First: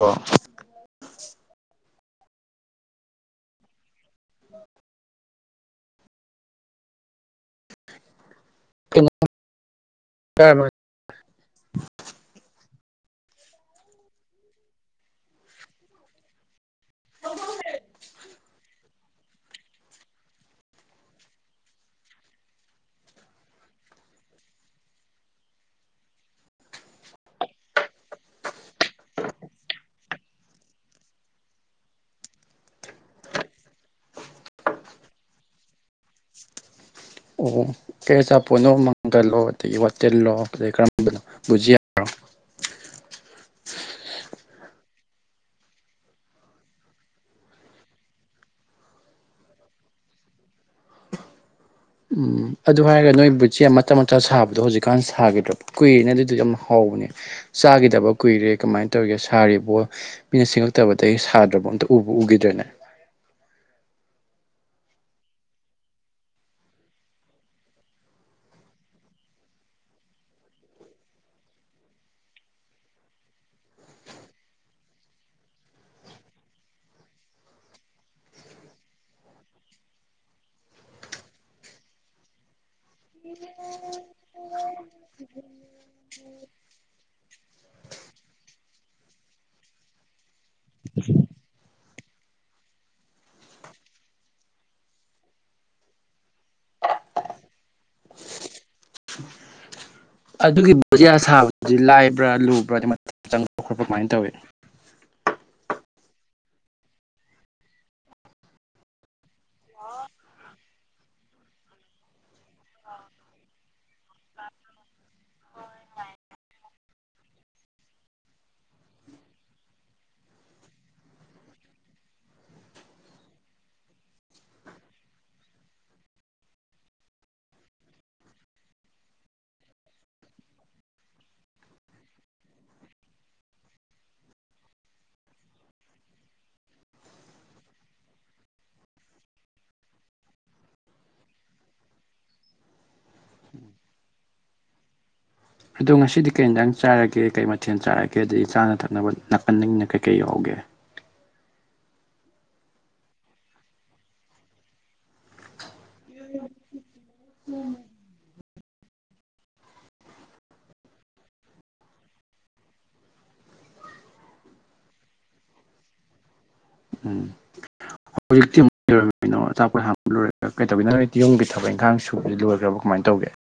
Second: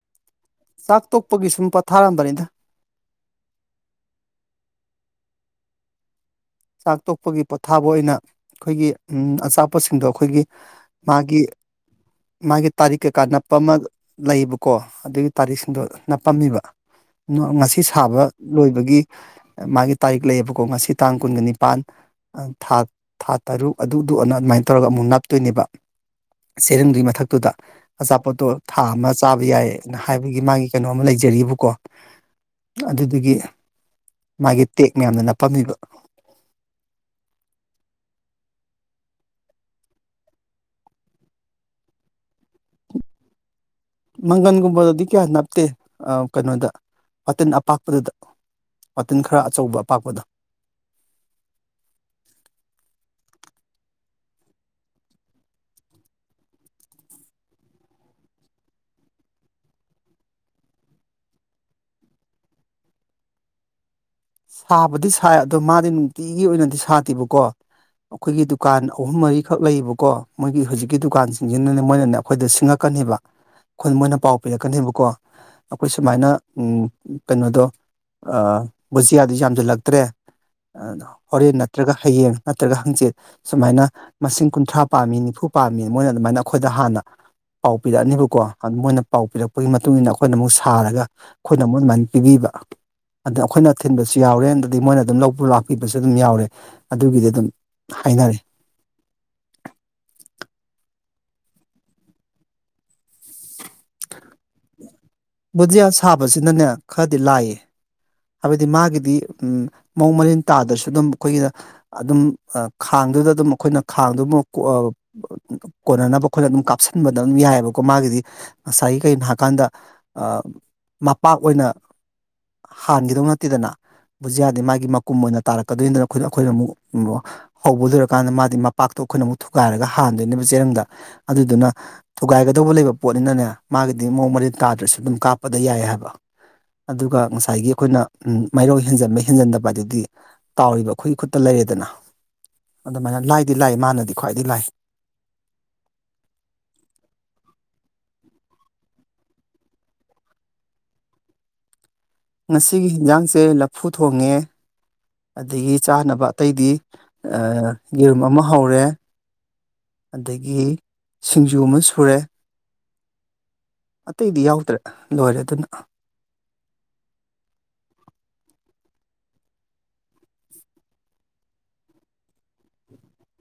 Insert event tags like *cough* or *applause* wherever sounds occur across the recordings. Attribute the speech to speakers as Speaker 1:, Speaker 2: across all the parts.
Speaker 1: ꯑꯣ
Speaker 2: ꯆꯥꯛ ꯇꯣꯛꯄꯒꯤ ꯁꯨꯝ ꯄꯣꯊꯥꯔꯝꯕꯅꯤꯗ ꯆꯥꯛ ꯇꯣꯛꯄꯒꯤ ꯄꯣꯊꯥꯕ ꯑꯣꯏꯅ ꯑꯈꯣꯏꯒꯤ
Speaker 1: ꯀꯩꯅꯣ
Speaker 2: ꯑꯆꯥꯄꯣꯠꯁꯤꯡꯗꯣ ꯑꯈꯣꯏꯒꯤ
Speaker 1: ꯆꯥꯔꯝꯃꯦ
Speaker 2: ꯃꯥꯒꯤ ꯃꯥꯒꯤ ꯇꯥꯔꯤꯛ ꯀꯩꯀꯥ ꯅꯞꯄ ꯃ ꯂꯩꯌꯦꯕꯀꯣ ꯑꯗꯨꯒꯤ ꯇꯥꯔꯤꯛꯁꯤꯡꯗꯣ ꯅꯞꯄꯝꯃꯤꯕ ꯉꯁꯤ ꯁꯥꯕ ꯂꯣꯏꯕꯒꯤ ꯃꯥꯒꯤ ꯇꯥꯔꯤꯛ ꯂꯩꯌꯦꯕꯀꯣ ꯉꯁꯤ ꯇꯥꯡ ꯀꯨꯟꯒ ꯅꯤꯄꯥꯟ ꯊꯥ ꯊꯥ ꯇꯔꯨꯛ ꯑꯗꯨ ꯗꯨ ꯑꯅ ꯑꯗꯨꯃꯥꯏꯅ ꯇꯧꯔꯒ ꯑꯃꯨꯛ ꯅꯞꯇꯣꯏꯅꯦꯕ ꯁꯥꯆꯦꯔꯡꯗꯨꯒꯤ ꯃꯊꯛꯇꯨꯗ ꯑꯆꯥꯄꯣꯠꯇꯣ ꯊꯥ ꯑꯃ ꯆꯥꯕ ꯌꯥꯏꯅ ꯍꯥꯏꯕꯒꯤ ꯃꯥꯒꯤ ꯀꯩꯅꯣ ꯑꯃ ꯂꯩꯖꯩ ꯖꯔꯤꯕꯀꯣ ꯑꯗꯨꯗꯨꯒꯤ ꯃꯥꯒꯤ ꯇꯦꯛ ꯃꯌꯥꯝꯗꯣ ꯅꯞꯄꯝꯃꯤꯕ
Speaker 1: ꯑꯣ ꯀꯩ ꯑꯆꯥꯄꯣꯠꯅꯣ ꯃꯪꯒꯜꯂꯣ ꯑꯗꯒꯤ ꯋꯥꯇꯤꯜꯂꯣ ꯀꯩ ꯀꯔꯝꯕꯅꯣ ꯕꯨꯖꯤꯌꯥꯔꯣ *inaudible*
Speaker 2: ꯃꯪꯒꯟꯒꯨꯝꯕꯗꯗꯤ ꯀꯌꯥ ꯅꯞꯇꯦ ꯑꯥ ꯀꯩꯅꯣꯗ ꯋꯥꯇꯤꯟ ꯑꯄꯥꯛꯄꯗꯨꯗ ꯋꯥꯇꯤꯟ ꯈꯔ ꯑꯆꯧꯕ ꯑꯄꯥꯛꯄꯗ
Speaker 1: *inaudible* ꯎꯝ ꯑꯗꯨ ꯍꯥꯏꯔꯒ ꯅꯣꯏ ꯕꯨꯠꯖꯤꯌꯥ ꯃꯇꯥ ꯃꯇꯥ ꯁꯥꯕꯗꯣ ꯍꯧꯖꯤꯛꯀꯥꯟ ꯁꯥꯒꯤꯗ꯭ꯔꯕꯣ ꯀꯨꯏꯔꯦꯅ ꯑꯗꯨꯗꯣ ꯌꯥꯝ ꯍꯥꯎ ꯕꯅꯦ ꯆꯥꯒꯤꯗꯕ ꯀꯨꯏꯔꯦ ꯀꯃꯥꯏꯟ ꯇꯧꯔꯤꯒꯦ ꯁꯥꯔꯤꯕꯣ ꯃꯤꯅ ꯁꯤꯉꯛꯇꯕꯗꯒꯤ ꯁꯥꯗ꯭ꯔꯕꯣ ꯑꯗꯣ ꯎꯕꯨ ꯎꯒꯤꯗ꯭ꯔꯦꯅꯦ
Speaker 2: ꯁꯥꯕꯗꯤ ꯁꯥꯏ ꯑꯗꯣ ꯃꯥꯗꯤ ꯅꯨꯡꯇꯤꯒꯤ ꯑꯣꯏꯅꯗꯤ ꯁꯥꯗꯦꯕꯀꯣ ꯑꯈꯣꯏꯒꯤ ꯗꯨꯀꯥꯟ ꯑꯍꯨꯝ ꯃꯔꯤꯈꯛ ꯂꯩꯌꯦꯕꯀꯣ ꯃꯣꯏꯒꯤ ꯍꯧꯖꯤꯛꯀꯤ ꯗꯨꯀꯥꯟꯁꯤꯡꯖꯤꯅꯅꯦ ꯃꯣꯏꯅꯅꯦ ꯑꯩꯈꯣꯏꯗ ꯁꯤꯡꯉꯛꯀ ꯅꯦꯕꯥ ꯈꯨꯏ ꯃꯣꯏꯅ ꯄꯥꯎ ꯄꯤꯔꯛꯀꯅꯦꯕꯀꯣ ꯑꯈꯣꯏ ꯁꯨꯃꯥꯏꯅ ꯎꯝ ꯀꯩꯅꯣꯗꯣ ꯑꯥ ꯕꯨꯖꯤꯌꯥꯗꯤ ꯌꯥꯝꯖꯤꯜꯂꯛꯇ꯭ꯔꯦ ꯑꯥ ꯍꯣꯔꯦꯟ ꯅꯠꯇ꯭ꯔꯒ ꯍꯌꯦꯡ ꯅꯠꯇ꯭ꯔꯒ ꯍꯪꯆꯤꯠ ꯁꯨꯃꯥꯏꯅ ꯃꯁꯤꯡ ꯀꯨꯟꯊ꯭ꯔꯥ ꯄꯥꯝꯃꯤ ꯅꯤꯐꯨ ꯄꯥꯝꯃꯤ ꯃꯣꯏꯅ ꯑꯗꯨꯃꯥꯏꯅ ꯑꯈꯣꯏꯗ ꯍꯥꯟꯅ ꯄꯥꯎ ꯄꯤꯔꯛꯑꯅꯦꯕꯀꯣ ꯃꯣꯏꯅ ꯄꯥꯎ ꯄꯤꯔꯛꯄꯒꯤ ꯃꯇꯨꯡ ꯏ ꯃꯇꯨꯡꯏꯟꯅ ꯑꯈꯣꯏꯅ ꯑꯃꯨꯛ ꯁꯥꯔꯒ ꯑꯈꯣꯏꯅ ꯑꯃꯨꯛ ꯑꯗꯨꯃꯥꯏꯅ ꯄꯤꯕꯤꯕ ꯑꯗꯥ ꯑꯈꯣꯏꯅ ꯊꯤꯟꯕꯁꯨ ꯌꯥꯎꯔꯦ ꯑꯗꯨꯗꯤ ꯃꯣꯏꯅ ꯑꯗꯨꯝ ꯂꯥꯛꯄꯤꯕꯁꯨ ꯑꯗꯨꯝ ꯌꯥꯎꯔꯦ ꯑꯗꯨꯒꯤꯗꯤ ꯑꯗꯨꯝ ꯍꯥꯏꯅꯔꯦ
Speaker 1: *inaudible* ꯑꯗꯨꯒꯤ ꯕꯨꯖꯤꯌꯥ ꯁꯥꯕꯗꯤ ꯂꯥꯏꯕ꯭ꯔꯥ ꯂꯨꯕ꯭ꯔꯥ ꯅꯦ ꯃꯇꯝ ꯆꯪ ꯈꯣꯠꯄ꯭ꯔꯥ ꯀꯃꯥꯏꯅ ꯇꯧꯌꯤ *inaudible*
Speaker 2: ꯕꯨꯖꯤꯌꯥ ꯁꯥꯕꯁꯤꯅꯅꯦ ꯈꯔꯗꯤ ꯂꯥꯏꯌꯦ ꯍꯥꯏꯕꯗꯤ ꯃꯥꯒꯤꯗꯤ ꯃꯑꯣꯡ ꯃꯔꯤꯟ ꯇꯥꯗ꯭ꯔꯁꯨ ꯑꯗꯨꯝ ꯑꯩꯈꯣꯏꯒꯤ ꯑꯗꯨꯝ ꯈꯥꯛ ꯈꯥꯡꯗꯨꯗ ꯑꯗꯨꯝ ꯑꯩꯈꯣꯏꯅ ꯈꯥꯡꯗꯨ ꯑꯃ ꯀꯣꯟꯅꯅꯕ ꯑꯩꯈꯣꯏꯅ ꯑꯗꯨꯝ ꯀꯥꯞꯁꯤꯟꯕꯗ ꯑꯗꯨꯝ ꯌꯥꯏꯕꯀꯣ ꯃꯥꯒꯤ ꯗꯤ ꯉꯁꯥꯏꯒꯤ ꯀꯒꯤꯅꯣ ꯍꯥꯏꯀꯥꯟꯗ ꯃꯄꯥꯛ ꯑꯣꯏꯅ ꯍꯥꯟꯒꯤꯗꯧ ꯅꯠꯇꯦꯗꯅ ꯕꯨꯖꯤꯌꯥꯗꯤ ꯃꯥꯒꯤ ꯃꯀꯨꯝ ꯑꯣꯏꯅ ꯇꯥꯔꯛꯀꯗꯣꯏꯅꯤꯗꯅ ꯑꯩꯈꯣꯏ ꯑꯩꯈꯣꯏꯅ ꯑꯃꯨꯛ ꯍꯧꯕ ꯂꯣꯏꯔꯀꯥꯟꯗ ꯃꯥꯗꯤ ꯃꯄꯥꯛꯇꯣ ꯑꯩꯈꯣꯏꯅ ꯑꯃꯨꯛ ꯊꯨꯒꯥꯏꯔꯒ ꯍꯥꯟꯗꯣꯏꯅꯦꯕ ꯆꯦꯔꯪꯗ ꯑꯗꯨꯗꯨꯅ ꯊꯨꯒꯥꯏꯒꯗꯧꯕ ꯂꯩꯕ ꯄꯣꯠꯅꯤꯅꯅꯦ ꯃꯥꯒꯤꯗꯤ ꯃꯑꯣꯡ ꯃꯔꯤꯟ ꯇꯥꯗ꯭ꯔꯁꯨ ꯑꯗꯨꯝ ꯀꯥꯞꯄꯗ ꯌꯥꯏ ꯍꯥꯏꯕ ꯑꯗꯨꯒ ꯉꯁꯥꯏꯒꯤ ꯑꯩꯈꯣꯏꯅ ꯃꯥꯏꯔꯧ ꯍꯦꯟꯖꯟꯕ ꯍꯦꯟꯖꯟꯗꯕ ꯍꯥꯏꯗꯨꯗꯤ ꯇꯥꯎꯔꯤꯕ ꯑꯩꯈꯣꯏꯒꯤ ꯈꯨꯠꯇ ꯂꯩꯔꯦ ꯗꯅ ꯑꯗꯨꯃꯥꯏꯅ ꯂꯥꯏꯗꯤ ꯂꯥꯏ ꯃꯥꯅꯗꯤ ꯈ꯭ꯋꯥꯏꯗꯒꯤ ꯂꯥꯏ
Speaker 1: ꯑꯗꯣ ꯉꯁꯤꯗꯤ ꯀꯩ ꯏꯟꯁꯪ ꯆꯥꯔꯒꯦ ꯀꯩ ꯃꯊꯦꯜ ꯆꯥꯔꯒꯦ ꯑꯗꯒꯤ ꯆꯥꯅ ꯊꯛꯅꯕ ꯅꯥꯀꯟꯅꯤꯡꯅ ꯀꯩ ꯀꯩ ꯌꯥꯎꯒꯦ ꯒꯦ
Speaker 2: ꯉꯁꯤꯒꯤ ꯌꯦꯟꯁꯥꯡꯁꯦ ꯂꯐꯨ ꯊꯣꯡꯉꯦ ꯑꯗꯒꯤ ꯆꯥꯅꯕ ꯑꯇꯩꯗꯤ ꯌꯦꯔꯨꯝ ꯑꯃ ꯍꯧꯔꯦ ꯑꯗꯒꯤ ꯁꯤꯡꯖꯨ ꯑꯃ ꯁꯨꯔꯦ ꯑꯇꯩꯗꯤ ꯌꯥꯎꯗ꯭ꯔꯦ ꯂꯣꯏꯔꯦ ꯑꯗꯨꯅ
Speaker 1: ꯎꯝ ꯍꯧꯖꯤꯛꯇꯤ ꯀꯩꯅꯣ ꯑꯆꯥꯄꯠ ꯍꯟꯕ ꯂꯣꯏ ꯀꯩ ꯗꯧꯔꯤꯅꯣ ꯌꯨꯝꯒꯤ ꯊꯕꯛ ꯏꯪꯈꯥꯡ ꯁꯨꯕꯁꯤꯗꯤ ꯂꯣꯏꯈ꯭ꯔꯕꯣ ꯀꯃꯥꯏꯅ ꯇꯧꯒꯦ *inaudible*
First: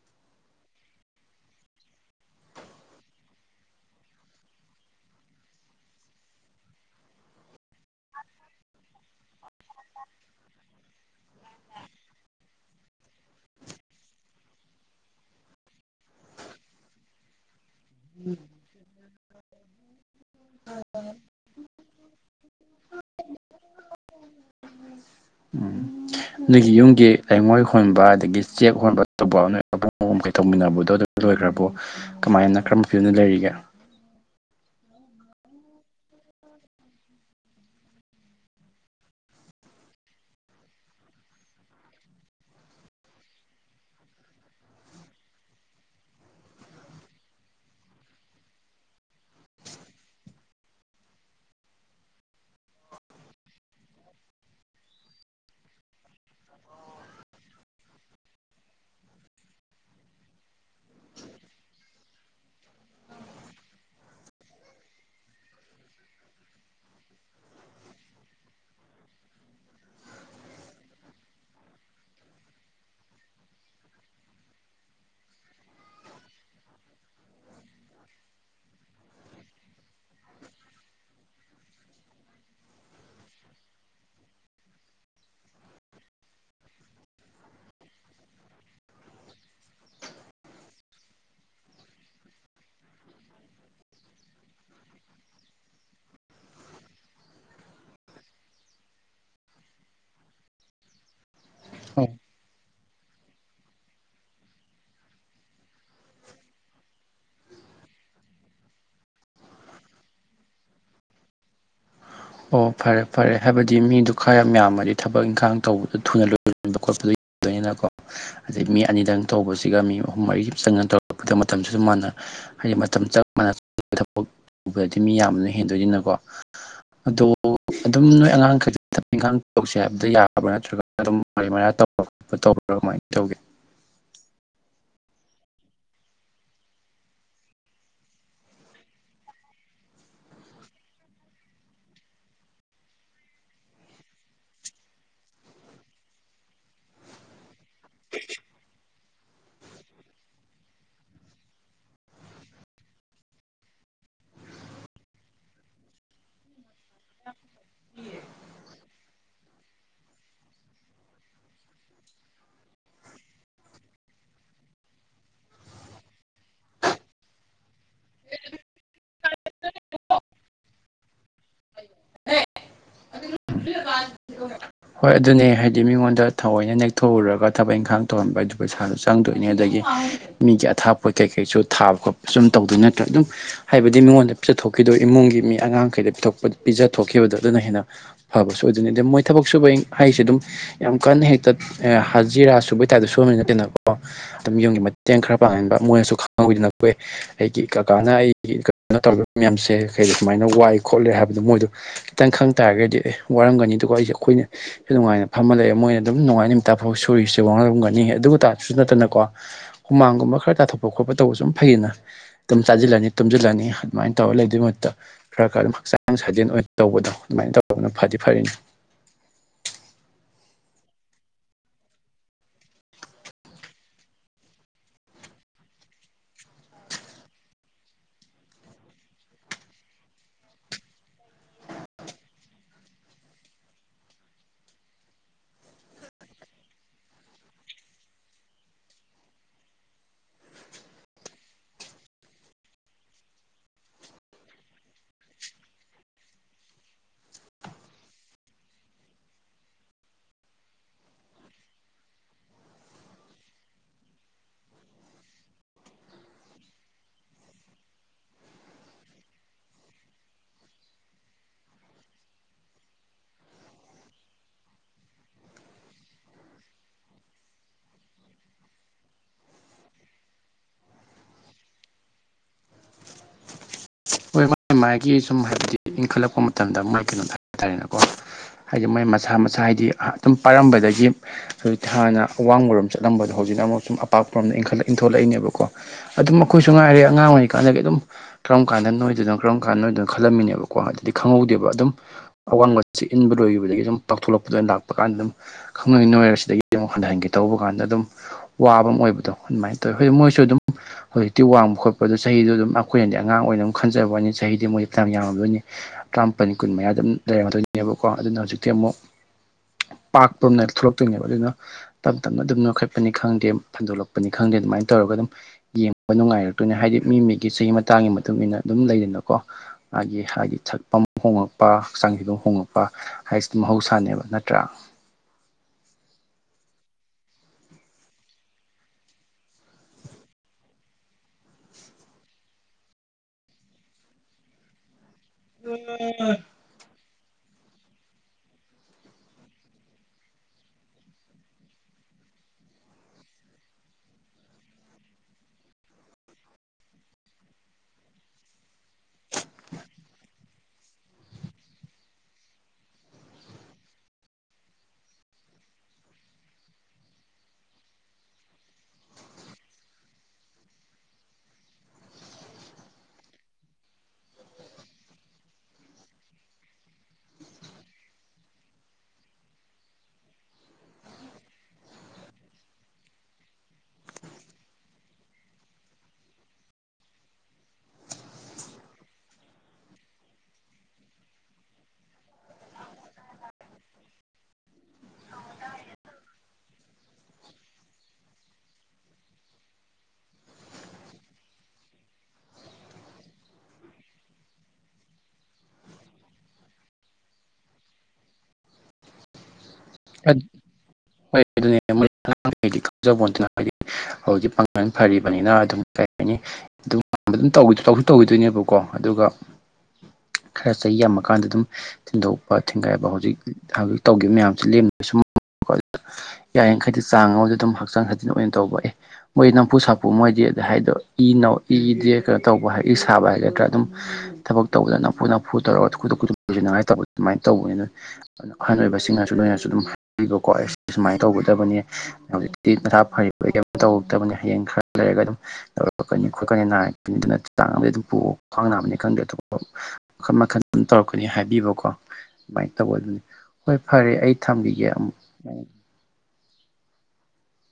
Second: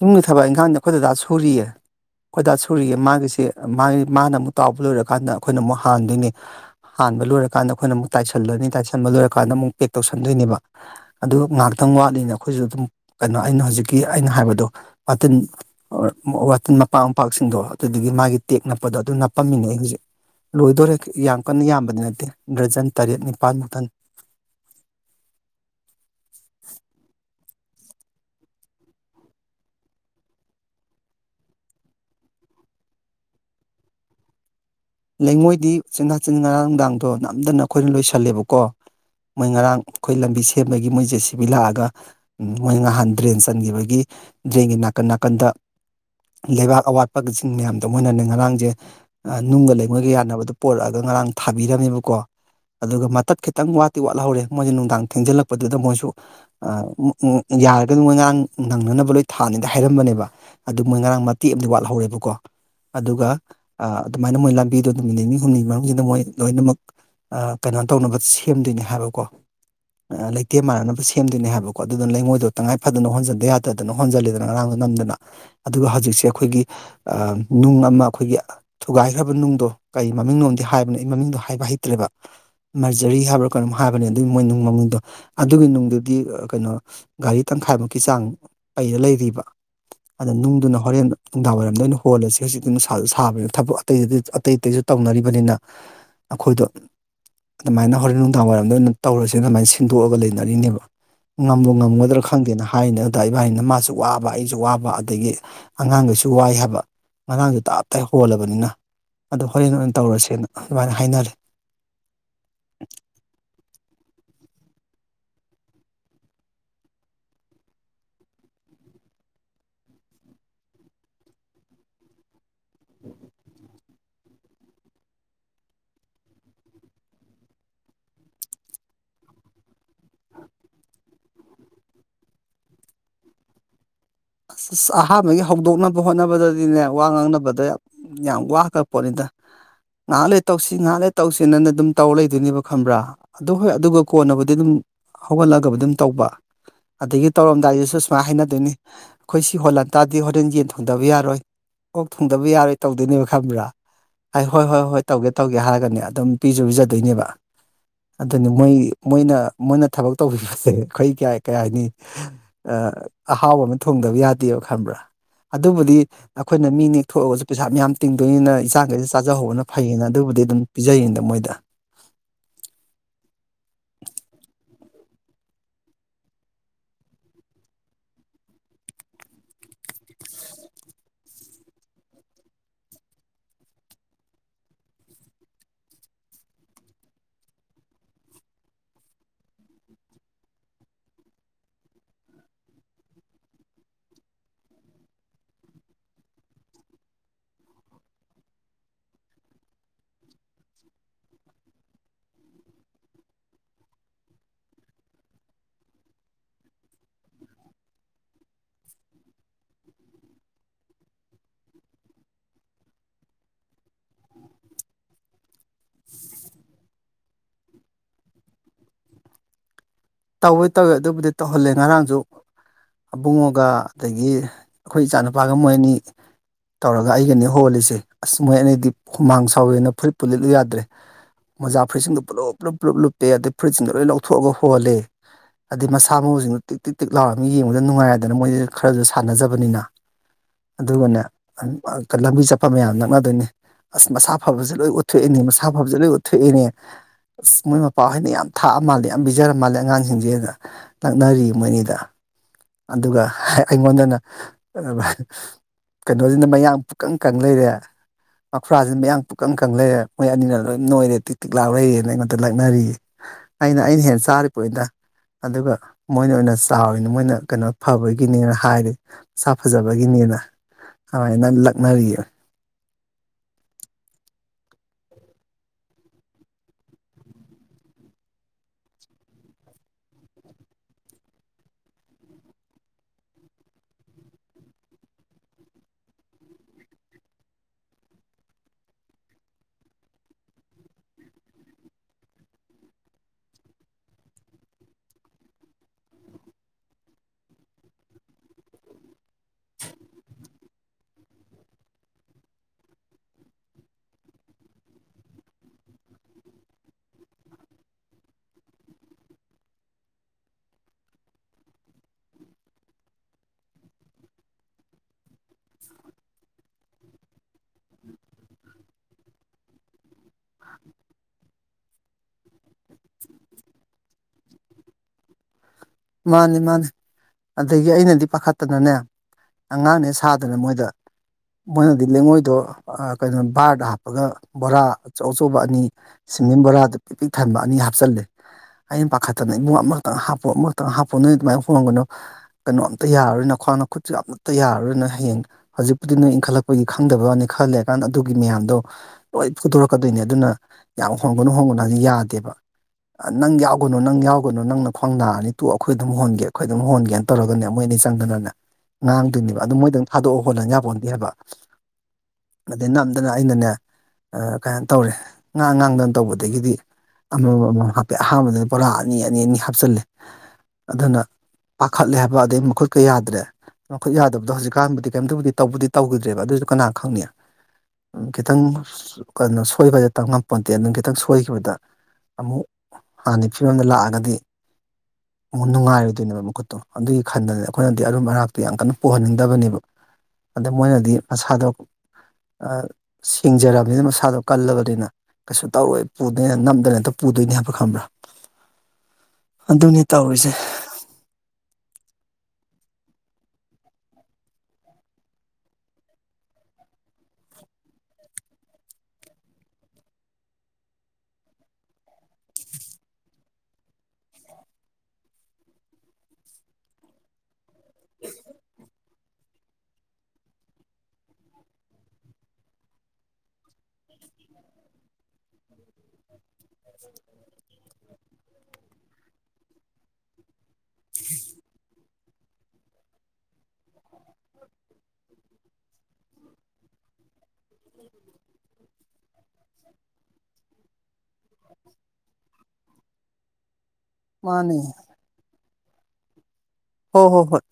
Speaker 2: ꯏꯃꯨꯡꯒꯤ ꯊꯕꯛ ꯏꯪꯈꯥꯡꯗꯤ ꯑꯩꯈꯣꯏꯗꯗꯥ ꯁꯨꯔꯤꯌꯦ ꯑꯩꯈꯣꯏꯗꯥ ꯁꯨꯔꯤꯌꯦ ꯃꯥꯒꯤꯁꯦ ꯃꯥꯒꯤ ꯃꯥꯅ ꯑꯃꯨꯛ ꯇꯥꯎꯕ ꯂꯣꯏꯔꯀꯥꯟꯗ ꯑꯩꯈꯣꯏꯅ ꯑꯃꯨꯛ ꯍꯥꯟꯗꯣꯏꯅꯦ ꯍꯥꯟꯕ ꯂꯣꯏꯔꯀꯥꯟꯗ ꯑꯩꯈꯣꯏꯅ ꯑꯃꯨꯛ ꯇꯥꯏꯁꯤꯟꯗꯣꯏꯅꯤ ꯇꯥꯏꯁꯟꯕ ꯂꯣꯏꯔꯀꯥꯟꯗ ꯑꯃꯨꯛ ꯄꯦꯛ ꯇꯧꯁꯟꯗꯣꯏꯅꯦꯕ ꯑꯗꯨ ꯉꯥꯏꯍꯥꯛꯇ ꯋꯠꯂꯤꯅ ꯑꯩꯈꯣꯏꯁꯨ ꯑꯗꯨꯝ ꯀꯩꯅꯣ ꯑꯩꯅ ꯍꯧꯖꯤꯛꯀꯤ ꯑꯩꯅ ꯍꯥꯏꯕꯗꯣ ꯋꯇꯤꯟ ꯋꯇꯤꯟ ꯃꯄꯛꯥꯃꯄꯛ ꯁꯤꯡꯗꯣ ꯑꯗꯨꯗꯨꯒꯤ ꯃꯥꯒꯤ ꯇꯦꯛ ꯅꯞꯄꯗꯣ ꯑꯗꯨ ꯅꯞꯄꯝꯃꯤꯅꯦ ꯑꯩ ꯍꯧꯖꯤꯛ ꯂꯣꯏꯗꯣꯔꯦ ꯌꯥꯝ ꯀꯟꯅ ꯌꯥꯝꯕꯗꯤ ꯅꯠꯇꯦ ꯗ꯭ꯔꯖꯟ ꯇꯔꯦꯠ ꯅꯤꯄꯥꯜ ꯃꯨꯛꯇꯅꯦ
Speaker 1: ꯎꯝ ꯅꯣꯏꯒꯤ ꯌꯨꯝꯒꯤ ꯂꯩꯉꯣꯏ ꯍꯣꯟꯕ ꯑꯗꯒꯤ ꯆꯦꯛ ꯍꯣꯟꯕ ꯇꯧ ꯅꯣꯏ ꯑꯣꯡ ꯀꯩ ꯊꯧꯃꯤꯟꯅꯕꯗꯣ ꯑꯗꯨ ꯂꯣꯏꯈ꯭ꯔꯕꯣ ꯀꯃꯥꯏꯅ ꯀꯔꯝꯕ ꯐꯤꯕꯝꯗ ꯂꯩꯔꯤꯒꯦ
Speaker 2: ꯂꯩꯉꯣꯏꯗꯤ ꯎꯆꯤꯟ ꯅꯆꯤꯟ ꯉꯔꯥꯡ ꯅꯨꯡꯗꯥꯡꯗꯣ ꯅꯝꯗꯅ ꯑꯩꯈꯣꯏꯅ ꯂꯣꯏꯁꯜꯂꯦꯕꯀꯣ ꯃꯣꯏ ꯉꯔꯥꯡ ꯑꯩꯈꯣꯏ ꯂꯝꯕꯤ ꯁꯦꯝꯕꯒꯤ ꯃꯣꯏ ꯖꯦꯁꯤꯕꯤ ꯂꯥꯛꯑꯒ ꯃꯣꯏ ꯉꯍꯥꯟ ꯗ꯭ꯔꯦꯟ ꯆꯟꯈꯤꯕꯒꯤ ꯗ꯭ꯔꯦꯟꯒꯤ ꯅꯥꯀꯟ ꯅꯥꯀꯟꯗ ꯂꯩꯕꯥꯛ ꯑꯋꯥꯠꯄꯁꯤꯡ ꯃꯌꯥꯝꯗꯣ ꯃꯣꯏꯅꯅꯦ ꯉꯔꯥꯡꯁꯦ ꯅꯨꯡꯒ ꯂꯩ ꯃꯣꯏꯒ ꯌꯥꯅꯕꯗꯣ ꯄꯣꯔꯛꯑꯒ ꯉꯔꯥꯡ ꯊꯥꯕꯤꯔꯝꯃꯦꯕꯀꯣ ꯑꯗꯨꯒ ꯃꯇꯠ ꯈꯤꯇꯪ ꯋꯥꯠꯇꯤ ꯋꯥꯠꯍꯧꯔꯦ ꯃꯣꯏꯗꯤ ꯅꯨꯡꯗꯥꯡ ꯊꯦꯡꯖꯤꯜꯂꯛꯄꯗꯨꯗ ꯃꯣꯏꯁꯨ ꯑ ꯎꯝ ꯎꯝ ꯌꯥꯔꯒꯗꯤ ꯃꯣꯏ ꯉꯔꯥꯡ ꯅꯪꯅꯅꯕ ꯂꯣꯏ ꯊꯥꯅꯤꯗꯤ ꯍꯥꯏꯔꯝꯕꯅꯦꯕ ꯑꯗꯨ ꯃꯣꯏ ꯉꯔꯥꯡ ꯃꯇꯦꯛ ꯑꯃꯗꯤ ꯋꯥꯠꯍꯧꯔꯦꯕꯀꯣ ꯑꯗꯨꯒ ꯑꯗꯨꯃꯥꯏꯅ ꯃꯣꯏ ꯂꯝꯕꯤ ꯑꯗꯨ ꯅꯨꯃꯤꯠꯅꯤꯅꯤ ꯍꯨꯝꯅꯤ ꯃꯅꯨꯡꯁꯤꯗ ꯃꯣꯏ ꯂꯣꯏꯅꯃꯛ ꯀꯩꯅꯣ ꯇꯧꯅꯕ ꯁꯦꯝꯗꯣꯏꯅꯦ ꯍꯥꯏꯕꯀꯣ ꯂꯩꯇꯦ ꯃꯥꯟꯅꯅꯕ ꯁꯦꯝꯗꯣꯏꯅꯦ ꯍꯥꯏꯕꯀꯣ ꯑꯗꯨꯅ ꯂꯩꯉꯣꯏꯗꯣ ꯇꯉꯥꯏ ꯐꯗꯅ ꯍꯣꯟꯖꯤꯟꯗ ꯌꯥꯗꯗꯅ ꯍꯣꯟꯖꯜꯂꯤꯗꯅ ꯉꯔꯥꯡꯗꯨ ꯅꯝꯗꯅ ꯑꯗꯨꯒ ꯍꯧꯖꯤꯛꯁꯦ ꯑꯩꯈꯣꯏꯒꯤ ꯅꯨꯡ ꯑꯃ ꯑꯩꯈꯣꯏꯒꯤ ꯊꯨꯒꯥꯏꯈ꯭ꯔꯕ ꯅꯨꯡꯗꯣ ꯀꯩ ꯃꯃꯤꯡꯅꯣꯝꯗꯤ ꯍꯥꯏꯕꯅ ꯃꯃꯤꯡꯗꯣ ꯍꯥꯏꯕ ꯍꯩꯇ꯭ꯔꯦꯕ ꯃꯔꯖꯔꯤ ꯍꯥꯏꯕ꯭ꯔꯥ ꯀꯩꯅꯣꯝ ꯍꯥꯏꯕꯅꯦ ꯑꯗꯨꯒꯤ ꯃꯣꯏꯅꯨꯡ ꯃꯃꯤꯡꯗꯣ ꯑꯗꯨꯒꯤ ꯅꯨꯡꯗꯨꯗꯤ ꯀꯩꯅꯣ ꯒꯥꯔꯤ ꯇꯪꯈꯥꯏꯃꯨꯛꯀꯤ ꯆꯥꯡ ꯄꯩꯔ ꯂꯩꯔꯤꯕ ꯑꯗ ꯅꯨꯡꯗꯨꯅ ꯍꯣꯔꯦꯟ ꯅꯨꯡꯗꯥꯡꯋꯥꯏꯔꯝꯗ ꯑꯣꯏꯅ ꯍꯣꯜꯂꯁꯤ ꯍꯧꯖꯤꯛꯇꯤ ꯅꯨꯁꯥꯁꯨ ꯁꯥꯕꯅꯤꯅ ꯊꯕꯛ ꯑꯇꯩꯗꯗꯤ ꯑꯇꯩ ꯑꯇꯩꯁꯨ ꯇꯧꯅꯔꯤꯕꯅꯤꯅ ꯑꯩꯈꯣꯏꯗꯣ ꯑꯗꯨꯃꯥꯏꯅ ꯍꯣꯔꯦꯟ ꯅꯨꯡꯗꯥꯡꯋꯥꯏꯔꯝꯗꯣ ꯑꯣꯏꯅ ꯇꯧꯔꯁꯦꯅ ꯑꯗꯨꯃꯥꯏꯅ ꯁꯤꯟꯗꯣꯛꯑꯒ ꯂꯩꯅꯔꯤꯅꯦꯕ ꯉꯝꯕꯨ
Speaker 1: ꯑꯣ
Speaker 2: ꯉꯝꯒꯗ꯭ꯔꯥ ꯈꯪꯗꯦꯅ ꯍꯥꯏꯅꯦ ꯗꯥꯗꯥ ꯏꯕꯥꯅꯤꯅ ꯃꯁꯨ ꯋꯥꯕ ꯑꯩꯁꯨ ꯋꯥꯕ ꯑꯗꯒꯤ ꯑꯉꯥꯡꯉꯩ ꯋꯥꯏ ꯍꯥꯏꯕ ꯉꯔꯥꯡꯗꯤ ꯇꯥꯞꯇꯏ ꯍꯣꯜꯂꯕꯅꯤꯅ ꯑꯗꯨ ꯍꯣꯔꯦꯟ ꯑꯣꯏꯅ ꯇꯧꯔꯁꯦꯅ ꯑꯗꯨꯃꯥꯏꯅ ꯍꯥꯏꯅꯔꯦ
Speaker 1: ꯑꯣ ꯐꯔꯦ ꯐꯔꯦ ꯍꯥꯏꯕꯗꯤ ꯃꯤꯗꯨ ꯈꯥꯏ ꯃꯌꯥꯝ ꯍꯥꯏ ꯊꯕꯛ ꯏꯪꯈꯥꯡ ꯇꯧꯕꯗꯣ ꯊꯨꯅ ꯂꯣꯏꯕ ꯈꯣꯠꯄꯗꯨꯅꯤꯅꯀꯣ ꯑꯗꯩ ꯃꯤ ꯑꯅꯤꯗꯪ ꯇꯧꯕ ꯃꯁꯤꯒ ꯃꯤ ꯑꯍꯨꯝ ꯃꯔꯤ ꯆꯪꯅ ꯇꯧꯔꯛꯄꯗ ꯃꯇꯝꯁꯤꯗ ꯃꯥꯅ ꯍꯥꯏꯗꯤ ꯃꯇꯝ ꯆꯞ ꯃꯥꯟꯅ ꯊꯕꯛ ꯇꯧꯒ꯭ꯔꯗꯤ ꯃꯤ ꯌꯥꯝꯕꯅ ꯍꯦꯟꯗꯣꯏꯅꯤꯅꯀꯣ ꯑꯗꯣ ꯑꯗꯨꯝ ꯅꯣꯏ ꯑꯉꯥꯡꯈꯩꯗꯣ ꯊꯕꯛ ꯏꯪꯈꯥꯡ ꯇꯧꯁꯦ ꯍꯥꯏꯕꯗ ꯌꯥꯕ꯭ꯔꯥ ꯅꯠꯇ꯭ꯔꯒꯅ ꯑꯗꯨꯝ ꯃꯔꯩ ꯃꯔꯥ ꯇꯧ ꯇꯧꯕ꯭ꯔꯣ ꯀꯃꯥꯏꯅ ꯇꯧꯒꯦ
Speaker 2: ꯑꯁ ꯑꯁ ꯑꯍꯥꯟꯕꯒꯤ ꯍꯧꯗꯣꯛꯅꯕ ꯍꯣꯠꯅꯕꯗꯗꯤꯅꯦ ꯋꯥ ꯉꯥꯡꯅꯕꯗ ꯌꯥꯝ ꯌꯥꯝ ꯋꯥꯒ꯭ꯔꯄꯣꯠꯅꯤꯗ ꯉꯥꯏꯍꯥꯛ ꯂꯩꯔ ꯇꯧꯁꯤ ꯉꯥꯏꯍꯥꯛ ꯂꯩꯔ ꯇꯧꯁꯤꯅꯅ ꯑꯗꯨꯝ ꯇꯧꯔ ꯂꯩꯗꯣꯏꯅꯦꯕ ꯈꯪꯕ꯭ꯔꯥ ꯑꯗꯨ ꯍꯣꯏ ꯑꯗꯨꯒ ꯀꯣꯟꯅꯕꯨꯗꯤ ꯑꯗꯨꯝ ꯍꯧꯒꯠꯂꯒ ꯑꯗꯨꯝ ꯇꯧꯕ ꯑꯗꯒꯤ ꯇꯧꯔꯝꯗꯥꯏꯗꯁꯨ ꯁꯨꯃꯥꯏꯅ ꯍꯥꯏꯅꯗꯣꯏꯅꯤ ꯑꯩꯈꯣꯏ ꯁꯤ ꯍꯣꯜꯍꯟ ꯇꯥꯔꯗꯤ ꯍꯣꯔꯦꯟ ꯌꯦꯟ ꯊꯣꯡꯗꯕ ꯌꯥꯔꯣꯏ ꯑꯣꯛ ꯊꯣꯡꯗꯕ ꯌꯥꯔꯣꯏ ꯇꯧꯗꯣꯏꯅꯦꯕ ꯈꯪꯕ꯭ꯔꯥ ꯑꯩ ꯍꯣꯏ ꯍꯣꯏ ꯍꯣꯏ ꯇꯧꯒꯦ ꯇꯧꯒꯦ ꯍꯥꯏꯔꯒꯅꯦ ꯑꯗꯨꯝ ꯄꯤꯖꯨ ꯄꯤꯖꯗꯣꯏꯅꯦꯕ ꯑꯗꯨꯅꯤ ꯃꯣꯏ ꯃꯣꯏꯅ ꯃꯣꯏꯅ ꯊꯕꯛ ꯇꯧꯕꯤꯕꯁꯦ ꯑꯩꯈꯣꯏ ꯀꯌꯥ ꯀꯩ ꯍꯥꯏꯅꯤ ꯑꯍꯥꯎꯕ ꯑꯃ ꯊꯣꯡꯗꯕ ꯌꯥꯗꯦꯕ ꯈꯪꯕ꯭ꯔꯥ ꯑꯗꯨꯕꯨꯗꯤ ꯑꯩꯈꯣꯏꯅ ꯃꯤ ꯅꯦꯛꯊꯣꯛꯑꯒꯁꯨ ꯄꯩꯁꯥ ꯃꯌꯥꯝ ꯇꯤꯡꯗꯣꯏꯅꯤꯅ ꯏꯆꯥꯒꯩꯗ ꯆꯥꯖꯍꯧꯕꯅ ꯐꯩꯌꯦꯅ ꯑꯗꯨꯕꯨ ꯑꯗꯨꯗꯤ ꯑꯗꯨꯝ ꯄꯤꯖꯩꯅꯤꯗ ꯃꯣꯏꯗ
Speaker 1: *unintelligible* ꯍꯣꯏ ꯑꯗꯨꯅꯦ ꯍꯥꯏꯗꯤ ꯃꯤꯉꯣꯟꯗ ꯊꯑꯣꯏꯅ ꯅꯦꯛꯊꯣꯛꯎꯔꯒ ꯊꯕꯛ ꯏꯪꯈꯥꯡ ꯇꯧꯍꯟꯕꯒꯤ ꯑꯗꯨ ꯄꯩꯁꯥꯗꯣ ꯆꯪꯗꯣꯏꯅꯦ ꯑꯗꯒꯤ ꯃꯤꯒꯤ ꯑꯊꯥꯄꯣꯠ ꯀꯩ ꯀꯩꯁꯨ ꯊꯥꯕ ꯈꯣꯠꯄ ꯁꯨꯝ ꯇꯧꯗꯣꯏ ꯅꯠꯇ꯭ꯔꯥ ꯑꯗꯨꯝ ꯍꯥꯏꯕꯗꯤ ꯃꯤꯉꯣꯟꯗ ꯄꯤꯖꯊꯣꯛꯈꯤꯗꯨꯏ ꯗꯣ ꯏꯃꯨꯡꯒꯤ ꯃꯤ ꯑꯉꯥꯡꯈꯩꯗ ꯄꯤꯊꯣꯛꯄ ꯄꯤꯖꯊꯣꯛꯈꯤꯕꯗꯣ ꯑꯗꯨꯅ ꯍꯦꯟꯅ ꯐꯕꯁꯨ ꯑꯣꯏꯗꯣꯏꯅꯤ ꯑꯗ ꯃꯣꯏ ꯊꯕꯛ ꯁꯨꯕ ꯍꯥꯏꯁꯦ ꯑꯗꯨꯝ ꯌꯥꯝ ꯀꯟꯅ ꯍꯦꯛꯇ ꯍꯥꯖꯤꯔꯥ ꯁꯨꯕ ꯇꯥꯏꯞꯇ ꯁꯨꯍꯟꯕꯗꯤ ꯅꯠꯇꯦꯅꯀꯣ ꯑꯗꯨꯝ ꯌꯨꯝꯒꯤ ꯃꯇꯦꯡ ꯈꯔ ꯄꯥꯡꯍꯟꯕ ꯃꯣꯏꯅꯁꯨ ꯈꯪꯍꯧꯏꯗꯅ ꯀꯨꯏ ꯑꯩꯒꯤ ꯀ ꯀꯥꯅ ꯑꯩꯒꯤ ꯀꯩꯅꯣ ꯇꯧꯔꯤꯕ ꯃꯌꯥꯝꯁꯦ ꯀꯩ ꯁꯨꯃꯥꯏꯅ ꯋꯥꯏ ꯈꯣꯠꯂꯦꯍꯥꯏꯕꯗꯣ ꯃꯣꯏꯗꯣ ꯈꯤꯇꯪ ꯈꯪ ꯇꯥꯔꯒꯗꯤ ꯑꯦ ꯋꯥꯔꯝꯒꯅꯤ ꯑꯗꯨꯒ ꯑꯩꯈꯣꯏꯅ ꯅꯨꯡꯉꯥꯏꯅ ꯐꯝꯃ ꯂꯩꯔꯦ ꯃꯣꯏꯅ ꯑꯗꯨꯝ ꯅꯨꯡꯉꯥꯏ ꯅꯨꯃꯤꯠꯇꯥꯐꯥꯎ ꯁꯨꯔꯤꯁꯦ ꯋꯥ ꯝꯒꯅꯤ ꯑꯗꯨ ꯇꯁꯨ ꯅꯠꯇꯅꯀꯣ ꯍꯨꯃꯥꯡꯒꯨꯝꯕ ꯈꯔ ꯇꯥꯊꯣꯛꯄ ꯈꯣꯠꯄ ꯇꯧꯕꯁꯨꯨꯝ ꯐꯩꯌꯦꯅ ꯑꯗꯨ ꯆꯥꯖꯤꯜꯂꯅꯤ ꯇꯨꯝꯖꯤꯜꯂꯅꯤ ꯑꯗꯨꯃꯥꯏꯅ ꯇꯧꯔ ꯂꯩꯕꯒꯤ ꯃꯍꯨꯠꯇ ꯈꯔ ꯈꯔ ꯑꯗꯨꯝ ꯍꯛꯆꯥꯡ ꯁꯥꯖꯦꯟ ꯑꯣꯏꯅ ꯇꯧꯕꯗꯣ ꯑꯗꯨꯃꯥꯏꯅ ꯇꯧꯕꯅ ꯐꯗꯤ ꯐꯔꯤꯅꯤ
Speaker 2: ꯇꯧꯋꯦ ꯇꯧꯋꯦ ꯑꯗꯨꯕꯨꯗꯤ ꯇꯧꯍꯜꯂꯦ ꯉꯔꯥꯡꯁꯨ ꯑꯕꯨꯡꯉꯣꯒ ꯑꯗꯒꯤ ꯑꯩꯈꯣꯏ ꯏꯆꯥꯅꯨꯄꯥꯒ ꯃꯣꯏ ꯑꯅꯤ ꯇꯧꯔꯒ ꯑꯩꯒꯅꯤ ꯍꯣꯜꯂꯤꯁꯦ ꯑꯁ ꯃꯣꯏ ꯑꯅꯤꯗꯤ ꯍꯨꯃꯥꯡ ꯁꯥꯎꯋꯦꯅ ꯐꯨꯔꯤꯠ ꯄꯨ ꯂꯤꯠꯂꯨ ꯌꯥꯗ꯭ꯔꯦ ꯃꯣꯖꯥ ꯐꯨꯔꯤꯠꯖꯁꯤꯡꯗꯣ ꯄꯨꯂꯞ ꯄꯨꯂꯞ ꯄꯨꯂꯞꯨꯄꯦ ꯑꯗꯩ ꯐꯨꯔꯤꯠꯖꯁꯤꯡꯗꯣ ꯂꯣꯏ ꯂꯧꯊꯣꯛꯑꯒ ꯍꯣꯜꯂꯦ
Speaker 1: *inaudible*
Speaker 2: ꯑꯗꯩ ꯃꯁꯥ ꯃꯎꯁꯤꯡꯗꯣ ꯇꯤꯛ ꯇꯤꯛ ꯇꯤꯛ ꯂꯥꯎꯔꯃꯤꯅ ꯌꯦꯡꯕꯗ ꯅꯨꯡꯉꯥꯏꯔꯦꯗꯅ ꯃꯣꯏꯁꯦ ꯈꯔꯁꯨ ꯁꯥꯟꯅꯖꯕꯅꯤꯅ ꯑꯗꯨꯒꯅꯦ ꯂꯝꯕꯤ ꯆꯠꯄ ꯃꯌꯥꯝ ꯂꯛꯅꯗꯣꯏꯅꯤ ꯑꯁ ꯃꯁꯥ ꯐꯕꯁꯦ ꯂꯣꯏ ꯎꯠꯊꯣꯛꯑꯦꯅꯦ ꯃꯁꯥ ꯐꯕꯁꯦ ꯂꯣꯏ ꯎꯠꯊꯣꯛꯏꯑꯦꯅꯦ ꯑꯁ ꯃꯣꯏ ꯃꯄꯥꯍꯣꯏꯅ ꯌꯥꯝ ꯊꯥꯛꯑ ꯃꯥꯜꯂꯦ ꯌꯥꯝ ꯄꯤꯖꯔ ꯃꯥꯜꯂꯦ ꯑꯉꯥꯡ ꯁꯤꯡꯁꯦꯅ ꯂꯛꯅꯔꯤ ꯃꯣꯏꯑꯅꯤꯗ ꯑꯗꯨꯒ ꯑꯩꯉꯣꯟꯗꯅ ꯑꯥ ꯀꯩꯅꯣꯁꯤꯅ ꯃꯌꯥꯡ ꯄꯨꯀꯪ ꯀꯪ ꯂꯩꯔꯦ ꯃꯈꯨꯔꯥꯁꯤꯅ ꯃꯌꯥꯡ ꯄꯨꯛꯀꯪ ꯈꯪ ꯂꯩꯔꯦ ꯃꯣꯏ ꯑꯅꯤꯅ ꯂꯣꯏ ꯅꯣꯏꯔꯦ ꯇꯤꯛ ꯇꯤꯛ ꯂꯥꯎ ꯂꯩꯔꯦꯅ ꯑꯩꯉꯣꯟꯗ ꯂꯛꯅꯔꯤꯌꯦ ꯑꯩꯅ ꯑꯩꯅ ꯍꯦꯟꯅ ꯆꯥꯔꯤ ꯄꯣꯠꯅꯤꯗ ꯑꯗꯨꯒ ꯃꯣꯏꯅ ꯑꯣꯏꯅ ꯆꯥꯎꯔꯤꯅꯤ ꯃꯣꯏꯅ ꯀꯩꯅꯣ ꯐꯕꯒꯤꯅꯦꯅ ꯍꯥꯏꯔꯦ ꯃꯁꯥ ꯐꯖꯕꯒꯤ ꯒꯤꯅꯦꯅ ꯑꯗꯨꯃꯥꯏꯅ ꯂꯛꯅꯔꯤꯑꯦ
Speaker 1: ꯃꯥ ꯃꯥꯏꯒꯤ ꯁꯨꯝ ꯍꯥꯏꯕꯗꯤ ꯏꯟꯈꯠꯂꯛꯄ ꯃꯇꯝꯗ ꯃꯥꯏ ꯀꯩꯅꯣꯗ ꯍꯥꯏ ꯇꯔꯦꯅꯦꯀꯣ ꯍꯥꯏꯗꯤ ꯃꯥꯏ ꯃꯁꯥ ꯃꯁꯥ ꯍꯥꯏꯗꯤ ꯑꯗꯨꯝ ꯄꯥꯏꯔꯝꯕꯗꯒꯤ ꯍꯧꯖꯤꯛ ꯍꯥꯟꯅ ꯑꯋꯥꯡꯕꯔꯣꯝ ꯆꯠꯂꯝꯕꯗꯣ ꯍꯧꯖꯤꯛ ꯁꯨꯝ ꯑꯄꯥꯛꯄꯔꯣꯝꯗ ꯏꯟꯈꯠ ꯏꯟꯊꯣꯂꯛꯏꯅꯦꯕꯀꯣ ꯑꯗꯨꯝ ꯑꯩꯈꯣꯏꯁꯨ ꯉꯥꯏꯔꯦ ꯑꯉꯥꯡ ꯑꯣꯏꯔꯤꯀꯥꯟꯗꯒꯤ ꯑꯗꯨꯝ ꯀꯔꯝ ꯀꯥꯟꯗ ꯅꯣꯏꯗꯨꯅꯣ ꯀꯔꯝ ꯀꯥꯟꯗ ꯅꯣꯏꯗꯨꯅꯣ ꯈꯜꯂꯝꯃꯤꯅꯦꯕꯀꯣ ꯑꯗꯒꯤ ꯈꯪꯍꯧꯗꯦꯕ ꯑꯗꯨꯝ ꯑꯋꯥꯡꯕꯁꯦ ꯏꯟꯕ ꯂꯣꯏꯈꯤꯕꯗꯒꯤ ꯑꯗꯨꯝ ꯄꯥꯛꯊꯣꯛꯂꯛ ꯂꯥꯛꯄ ꯀꯥꯟꯗ ꯑꯗꯨꯝ ꯈꯪꯅꯣꯏ ꯅꯣꯏꯔꯒ ꯁꯤꯗꯒꯤꯗꯤ ꯑꯃꯨꯛ ꯍꯟꯍꯟꯒꯦ ꯇꯧꯕ ꯀꯥꯟꯗ ꯑꯗꯨꯝ ꯋꯥꯕ ꯑꯃ ꯑꯣꯏꯕꯗꯣ ꯑꯗꯨꯃꯥꯏꯅ ꯇꯧꯋꯤ ꯍꯧ ꯃꯣꯏꯁꯨ ꯑꯗꯨꯝ ꯍꯧꯖꯤꯛꯇꯤ ꯋꯥꯡꯕ ꯈꯣꯠꯄ ꯑꯗꯨ ꯆꯍꯤꯗꯣ ꯑꯗꯨꯝ ꯑꯩꯈꯣꯏꯅꯗꯤ ꯑꯉꯥꯡ ꯑꯣꯏꯅ ꯑꯗꯨꯝ ꯈꯟꯖꯕꯋꯥꯅꯤꯗ ꯆꯍꯤꯗꯤ ꯃꯣꯏ ꯌꯥꯝ ꯌꯥꯝꯃꯗꯣꯏꯅꯤ ꯇꯔꯥꯃꯥꯄꯟ ꯀꯨꯟ ꯃꯌꯥꯗ ꯑꯗꯨꯝ ꯂꯩꯔꯝꯃꯗꯣꯏꯅꯦꯕꯀꯣ ꯑꯗꯨꯅ ꯍꯧꯖꯤꯛꯇꯤ ꯑꯃꯨꯛ ꯄꯥꯛꯄꯅ ꯊꯣꯛꯂꯛꯇꯣꯏꯅꯦꯕ ꯑꯗꯨꯅ ꯇꯞ ꯇꯞꯅ ꯑꯗꯨꯝ ꯅꯣꯛꯈꯠꯄꯅꯤ ꯈꯪꯗꯦ ꯐꯟꯗꯣꯛꯂꯛꯄꯅꯤ ꯈꯪꯗꯦ ꯑꯗꯨꯃꯥꯏꯅ ꯇꯧꯔꯒ ꯑꯗꯨꯝ ꯌꯦꯡꯕ ꯅꯨꯡꯉꯥꯏꯔꯛꯇꯣꯏꯅꯦ ꯍꯥꯏꯗꯤ ꯃꯤ ꯃꯤꯒꯤ ꯆꯍꯤ ꯃꯇꯥꯡꯒꯤ ꯃꯇꯨꯡ ꯏꯟꯅ ꯑꯗꯨꯝ ꯂꯩꯗꯗꯅ ꯀꯣ ꯃꯥꯒꯤ ꯍꯥꯏꯗꯤ ꯊꯛꯄꯝ ꯍꯣꯉꯛꯄ ꯍꯛꯆꯥꯡꯗꯤ ꯗꯨꯝ ꯍꯣꯡꯉꯛꯄ ꯍꯥꯏꯁꯤꯗꯤ ꯃꯍꯧꯁꯥꯅꯦꯕ ꯅꯠꯇ꯭ꯔꯥ
Speaker 2: ꯃꯥꯟꯅꯦ ꯃꯥꯟꯅꯦ ꯑꯗꯒꯤ ꯑꯩꯅꯗꯤ ꯄꯥꯈꯠꯇꯅꯅꯦ ꯑꯉꯥꯡꯅꯦ ꯁꯥꯗꯅ ꯃꯣꯏꯗ ꯃꯣꯏꯅꯗꯤ ꯂꯦꯉꯣꯏꯗꯣ ꯑꯥ ꯀꯩꯅꯣ ꯕꯥꯔꯗ ꯍꯥꯞꯄꯒ ꯕꯣꯔꯥ ꯑꯆꯧ ꯑꯆꯧꯕ ꯑꯅꯤ ꯁꯤꯃꯦꯟ ꯕꯣꯔꯥꯗ ꯄꯤ ꯄꯤꯛ ꯊꯟꯕ ꯑꯅꯤ ꯍꯥꯞꯆꯜꯂꯦ ꯑꯩꯅ ꯄꯥꯈꯠꯇꯅ ꯏꯕꯨꯡꯉꯣ ꯑꯃꯈꯇꯪ ꯍꯥꯞꯄꯣ ꯑꯃ ꯈꯇꯪ ꯍꯥꯞꯄꯣ ꯅꯣꯏ ꯑꯗꯨꯃꯥꯏ ꯍꯣꯡꯒꯅꯣ ꯀꯩꯅꯣꯝꯇ ꯌꯥꯔꯔꯣꯏ ꯅꯈ꯭ꯋꯥꯡ ꯅꯈꯨꯠꯁꯨ ꯑꯝꯇ ꯌꯥꯔꯔꯣꯏ ꯅꯣꯏ ꯍꯌꯦꯡ ꯍꯖꯤꯛꯄꯨꯗꯤ ꯅꯣꯏ ꯏꯟꯈꯠꯂꯛꯄꯒꯤ ꯈꯪꯗꯕ ꯋꯥꯅꯤ ꯈ ꯂꯩꯔꯀꯥꯟꯗ ꯑꯗꯨꯒꯤ ꯃꯌꯥꯝꯗꯣ ꯂꯣꯏ ꯐꯨꯠꯇꯣꯔꯛꯀꯗꯣꯏꯅꯦ ꯑꯗꯨꯅ ꯌꯥꯝ ꯍꯣꯟꯒꯅꯨ ꯍꯣꯟꯒꯅꯨ ꯍꯥꯏꯖꯤ ꯌꯥꯗꯦꯕ ꯑ ꯅꯪ ꯌꯥꯎꯒꯅꯨ ꯅꯪ ꯌꯥꯎꯒꯅꯨ ꯅꯪꯅ ꯈ꯭ꯋꯥꯡ ꯅꯥꯅꯤ ꯇꯨ ꯑꯈꯣꯏ ꯑꯗꯨꯝ ꯍꯣꯟꯒꯦ ꯑꯈꯣꯏ ꯑꯗꯨꯝ ꯍꯣꯟꯒꯦꯅ ꯇꯧꯔꯒꯦꯅ ꯃꯣꯏꯅꯤ ꯆꯪꯗꯅꯅꯦ ꯉꯥꯡꯗꯣꯏꯅꯦꯕ ꯑꯗꯣ ꯃꯣꯏꯗꯪ ꯊꯥꯗꯣꯛꯑ ꯍꯣꯜꯂꯟ ꯌꯥꯄꯣꯟꯇꯦ ꯍꯥꯏꯕꯥ ꯑꯗꯩ ꯅꯝꯗꯅ ꯑꯩꯅꯅꯦ ꯑꯥ ꯀꯩꯥꯑ ꯇꯧꯔꯦ ꯉꯥꯡ ꯉꯥꯡꯗꯅ ꯇꯧꯕꯗꯒꯤꯗꯤ ꯑꯃꯃꯝ ꯑꯃꯃꯝ ꯍꯥꯞꯄꯦ ꯑꯍꯥꯟꯕꯗ ꯕꯣꯔꯥ ꯑꯅꯤ ꯑꯅꯤ ꯑꯅꯤ ꯍꯥꯞꯆꯤꯜꯂꯦ ꯑꯗꯨꯅ ꯄꯥꯈꯠꯂꯦ ꯍꯥꯏꯕ ꯑꯗꯩ ꯃꯈꯨꯠꯀ ꯌꯥꯗ꯭ꯔꯦ ꯃꯈꯨꯠ ꯌꯥꯗꯕꯗꯣ ꯍꯧꯖꯤꯛꯀꯥꯟꯕꯨꯗꯤ ꯀꯩꯝꯇꯕꯨꯗꯤ ꯇꯧꯕꯨꯗꯤ ꯇꯧꯒꯤꯗ꯭ꯔꯦꯕ ꯑꯗꯨꯏꯁꯨ ꯀꯅꯥ ꯈꯪꯅꯤ ꯈꯤꯇꯪ ꯀꯅꯣ ꯁꯣꯏꯕꯖꯦ ꯇꯝ ꯉꯝꯄꯣꯟꯇꯦ ꯑꯗꯨꯅ ꯈꯤꯇꯪ ꯁꯣꯏꯈꯤꯕꯗ ꯑꯃꯨꯛ ꯍꯥꯟꯅꯩ ꯐꯤꯕꯝꯗ ꯂꯥꯛꯑꯒꯗꯤ
Speaker 1: *inaudible*
Speaker 2: ꯃꯨꯛ ꯅꯨꯡꯉꯥꯏꯔꯣꯏꯗꯣꯏꯅꯦꯕ ꯃꯈꯨꯠꯇꯣ ꯑꯗꯨꯒꯤ ꯈꯟꯗꯅꯦ ꯑꯈꯣꯏꯅꯗꯤ ꯑꯔꯨꯝ ꯑꯔꯥꯛꯇꯣ ꯌꯥꯝ ꯀꯟꯅ ꯄꯨꯍꯟꯅꯤꯡꯗꯕꯅꯦꯕ ꯑꯗ ꯃꯣꯏꯅꯗꯤ ꯃꯁꯥꯗꯣ ꯑꯥ ꯁꯤꯡꯖꯔꯕꯅꯤꯅ ꯃꯁꯥꯗꯣ ꯀꯜꯂꯕꯅꯤꯅ ꯀꯩꯁꯨ ꯇꯧꯔꯣꯏ ꯄꯨꯗꯣꯏꯅ ꯅꯝꯗꯅ ꯍꯦꯛꯇ ꯄꯨꯗꯣꯏꯅꯦ ꯍꯥꯏꯕ ꯈꯪꯕ꯭ꯔꯥ
Speaker 1: *inaudible*
Speaker 2: ꯑꯗꯨꯅꯤ
Speaker 1: ꯑꯥ
Speaker 2: ꯇꯧꯔꯤꯁꯦ
Speaker 1: ꯍꯣꯏ ꯑꯗꯨꯅꯦ ꯃꯣꯏ ꯑꯉꯥꯡꯅꯤꯅ ꯈꯪꯖꯄꯣꯟꯇꯦ ꯍꯥꯏꯗꯤ ꯍꯧꯖꯤꯛ ꯄꯥꯡꯒꯟ ꯐꯔꯤꯕꯅꯤꯅ ꯑꯗꯨꯝ ꯀꯩ ꯍꯥꯏꯅꯤ ꯑꯗꯨꯝ ꯗꯨꯝ ꯇꯧꯒꯤ ꯇꯧꯁꯨ ꯇꯧꯒꯤꯗꯣꯏꯅꯦꯕꯀꯣ ꯑꯗꯨꯒ ꯈꯔ ꯆꯍꯤ ꯌꯥꯝꯃꯀꯥꯟꯗ ꯑꯗꯨꯝ ꯊꯤꯟꯗꯣꯛꯄ ꯊꯤꯡꯒꯥꯏꯕ ꯍꯧꯖꯤꯛ ꯍꯧꯖꯤꯛ ꯇꯧꯒꯤꯕ ꯃꯌꯥꯝꯁꯤ ꯂꯦꯝꯅ ꯁꯨꯝ ꯍꯣꯏ ꯌꯥꯔꯤꯡꯈꯩꯗꯤ ꯆꯥꯡ ꯑꯃꯗꯤ ꯑꯗꯨꯝ ꯍꯛꯆꯥꯡ ꯁꯥꯖꯦꯟ ꯑꯣꯏꯅ ꯇꯧꯕ ꯑꯦ ꯃꯣꯏ ꯅꯝꯐꯨ ꯁꯥꯐꯨ ꯃꯣꯏꯗꯤ ꯑ ꯑꯗꯨ ꯍꯥꯏꯗꯣ ꯏ ꯅꯧ ꯏꯗꯦ ꯀꯩꯅꯣ ꯇꯧꯕ ꯍꯥꯏ ꯏ ꯁꯥꯕ ꯍꯥꯏꯒꯗ꯭ꯔꯥ ꯑꯗꯨꯝ ꯊꯕꯛ ꯇꯧꯕꯗ ꯅꯝꯐꯨ ꯅꯝꯐꯨ ꯇꯧꯔꯒ ꯈꯨꯗꯛ ꯗꯣꯡ ꯅꯤꯡꯉꯥꯏ ꯇꯧꯕꯅꯤ ꯑꯗꯨꯃꯥꯏꯅ ꯇꯧꯕꯅꯤꯅ ꯑꯗꯨ ꯑꯗꯨꯅ ꯑꯍꯜ ꯑꯣꯏꯕꯁꯤꯡꯅꯁꯨ ꯅꯣꯏꯅ ꯑꯗꯨꯝ ꯍꯥꯏꯕꯤꯕꯀꯣ ꯑꯩꯁ ꯁꯨꯃꯥꯏꯅ ꯇꯧꯒꯗꯕꯅꯤ ꯍꯧꯖꯤꯛꯇꯤ ꯅꯁꯥ ꯐꯔꯤꯕꯩ ꯀꯩꯝ ꯇꯧꯗꯕꯅꯤ ꯍꯌꯦꯡ ꯈꯔ ꯂꯩꯔꯒ ꯑꯗꯨꯝ ꯅꯥꯔꯛꯀꯅꯤ ꯈꯣꯠꯀꯅꯤ ꯅꯥꯔꯛꯅꯤ ꯆꯥꯡꯑꯝꯗ ꯑꯗꯨꯝ ꯄꯨꯑꯣ ꯈ꯭ꯋꯥꯡ ꯅꯥꯕꯅꯤ ꯈꯪꯗ꯭ꯔꯦ ꯑꯇꯣꯞꯄ ꯃꯈꯟ ꯃꯈꯟ ꯑꯗꯨꯝ ꯇꯧꯔꯛꯀꯅꯤ ꯍꯥꯏꯕꯤꯕꯀꯣ ꯑꯗꯨꯃꯥꯏꯅ ꯇꯧꯕ ꯑꯗꯨꯅꯤ ꯍꯣꯏ ꯐꯔꯦ
Speaker 2: ꯃꯥꯅꯤ
Speaker 1: ꯊꯝꯒꯤꯒꯦ ꯑꯃꯨꯛ
Speaker 2: ꯍꯣ ꯍꯣ ꯍꯣꯏ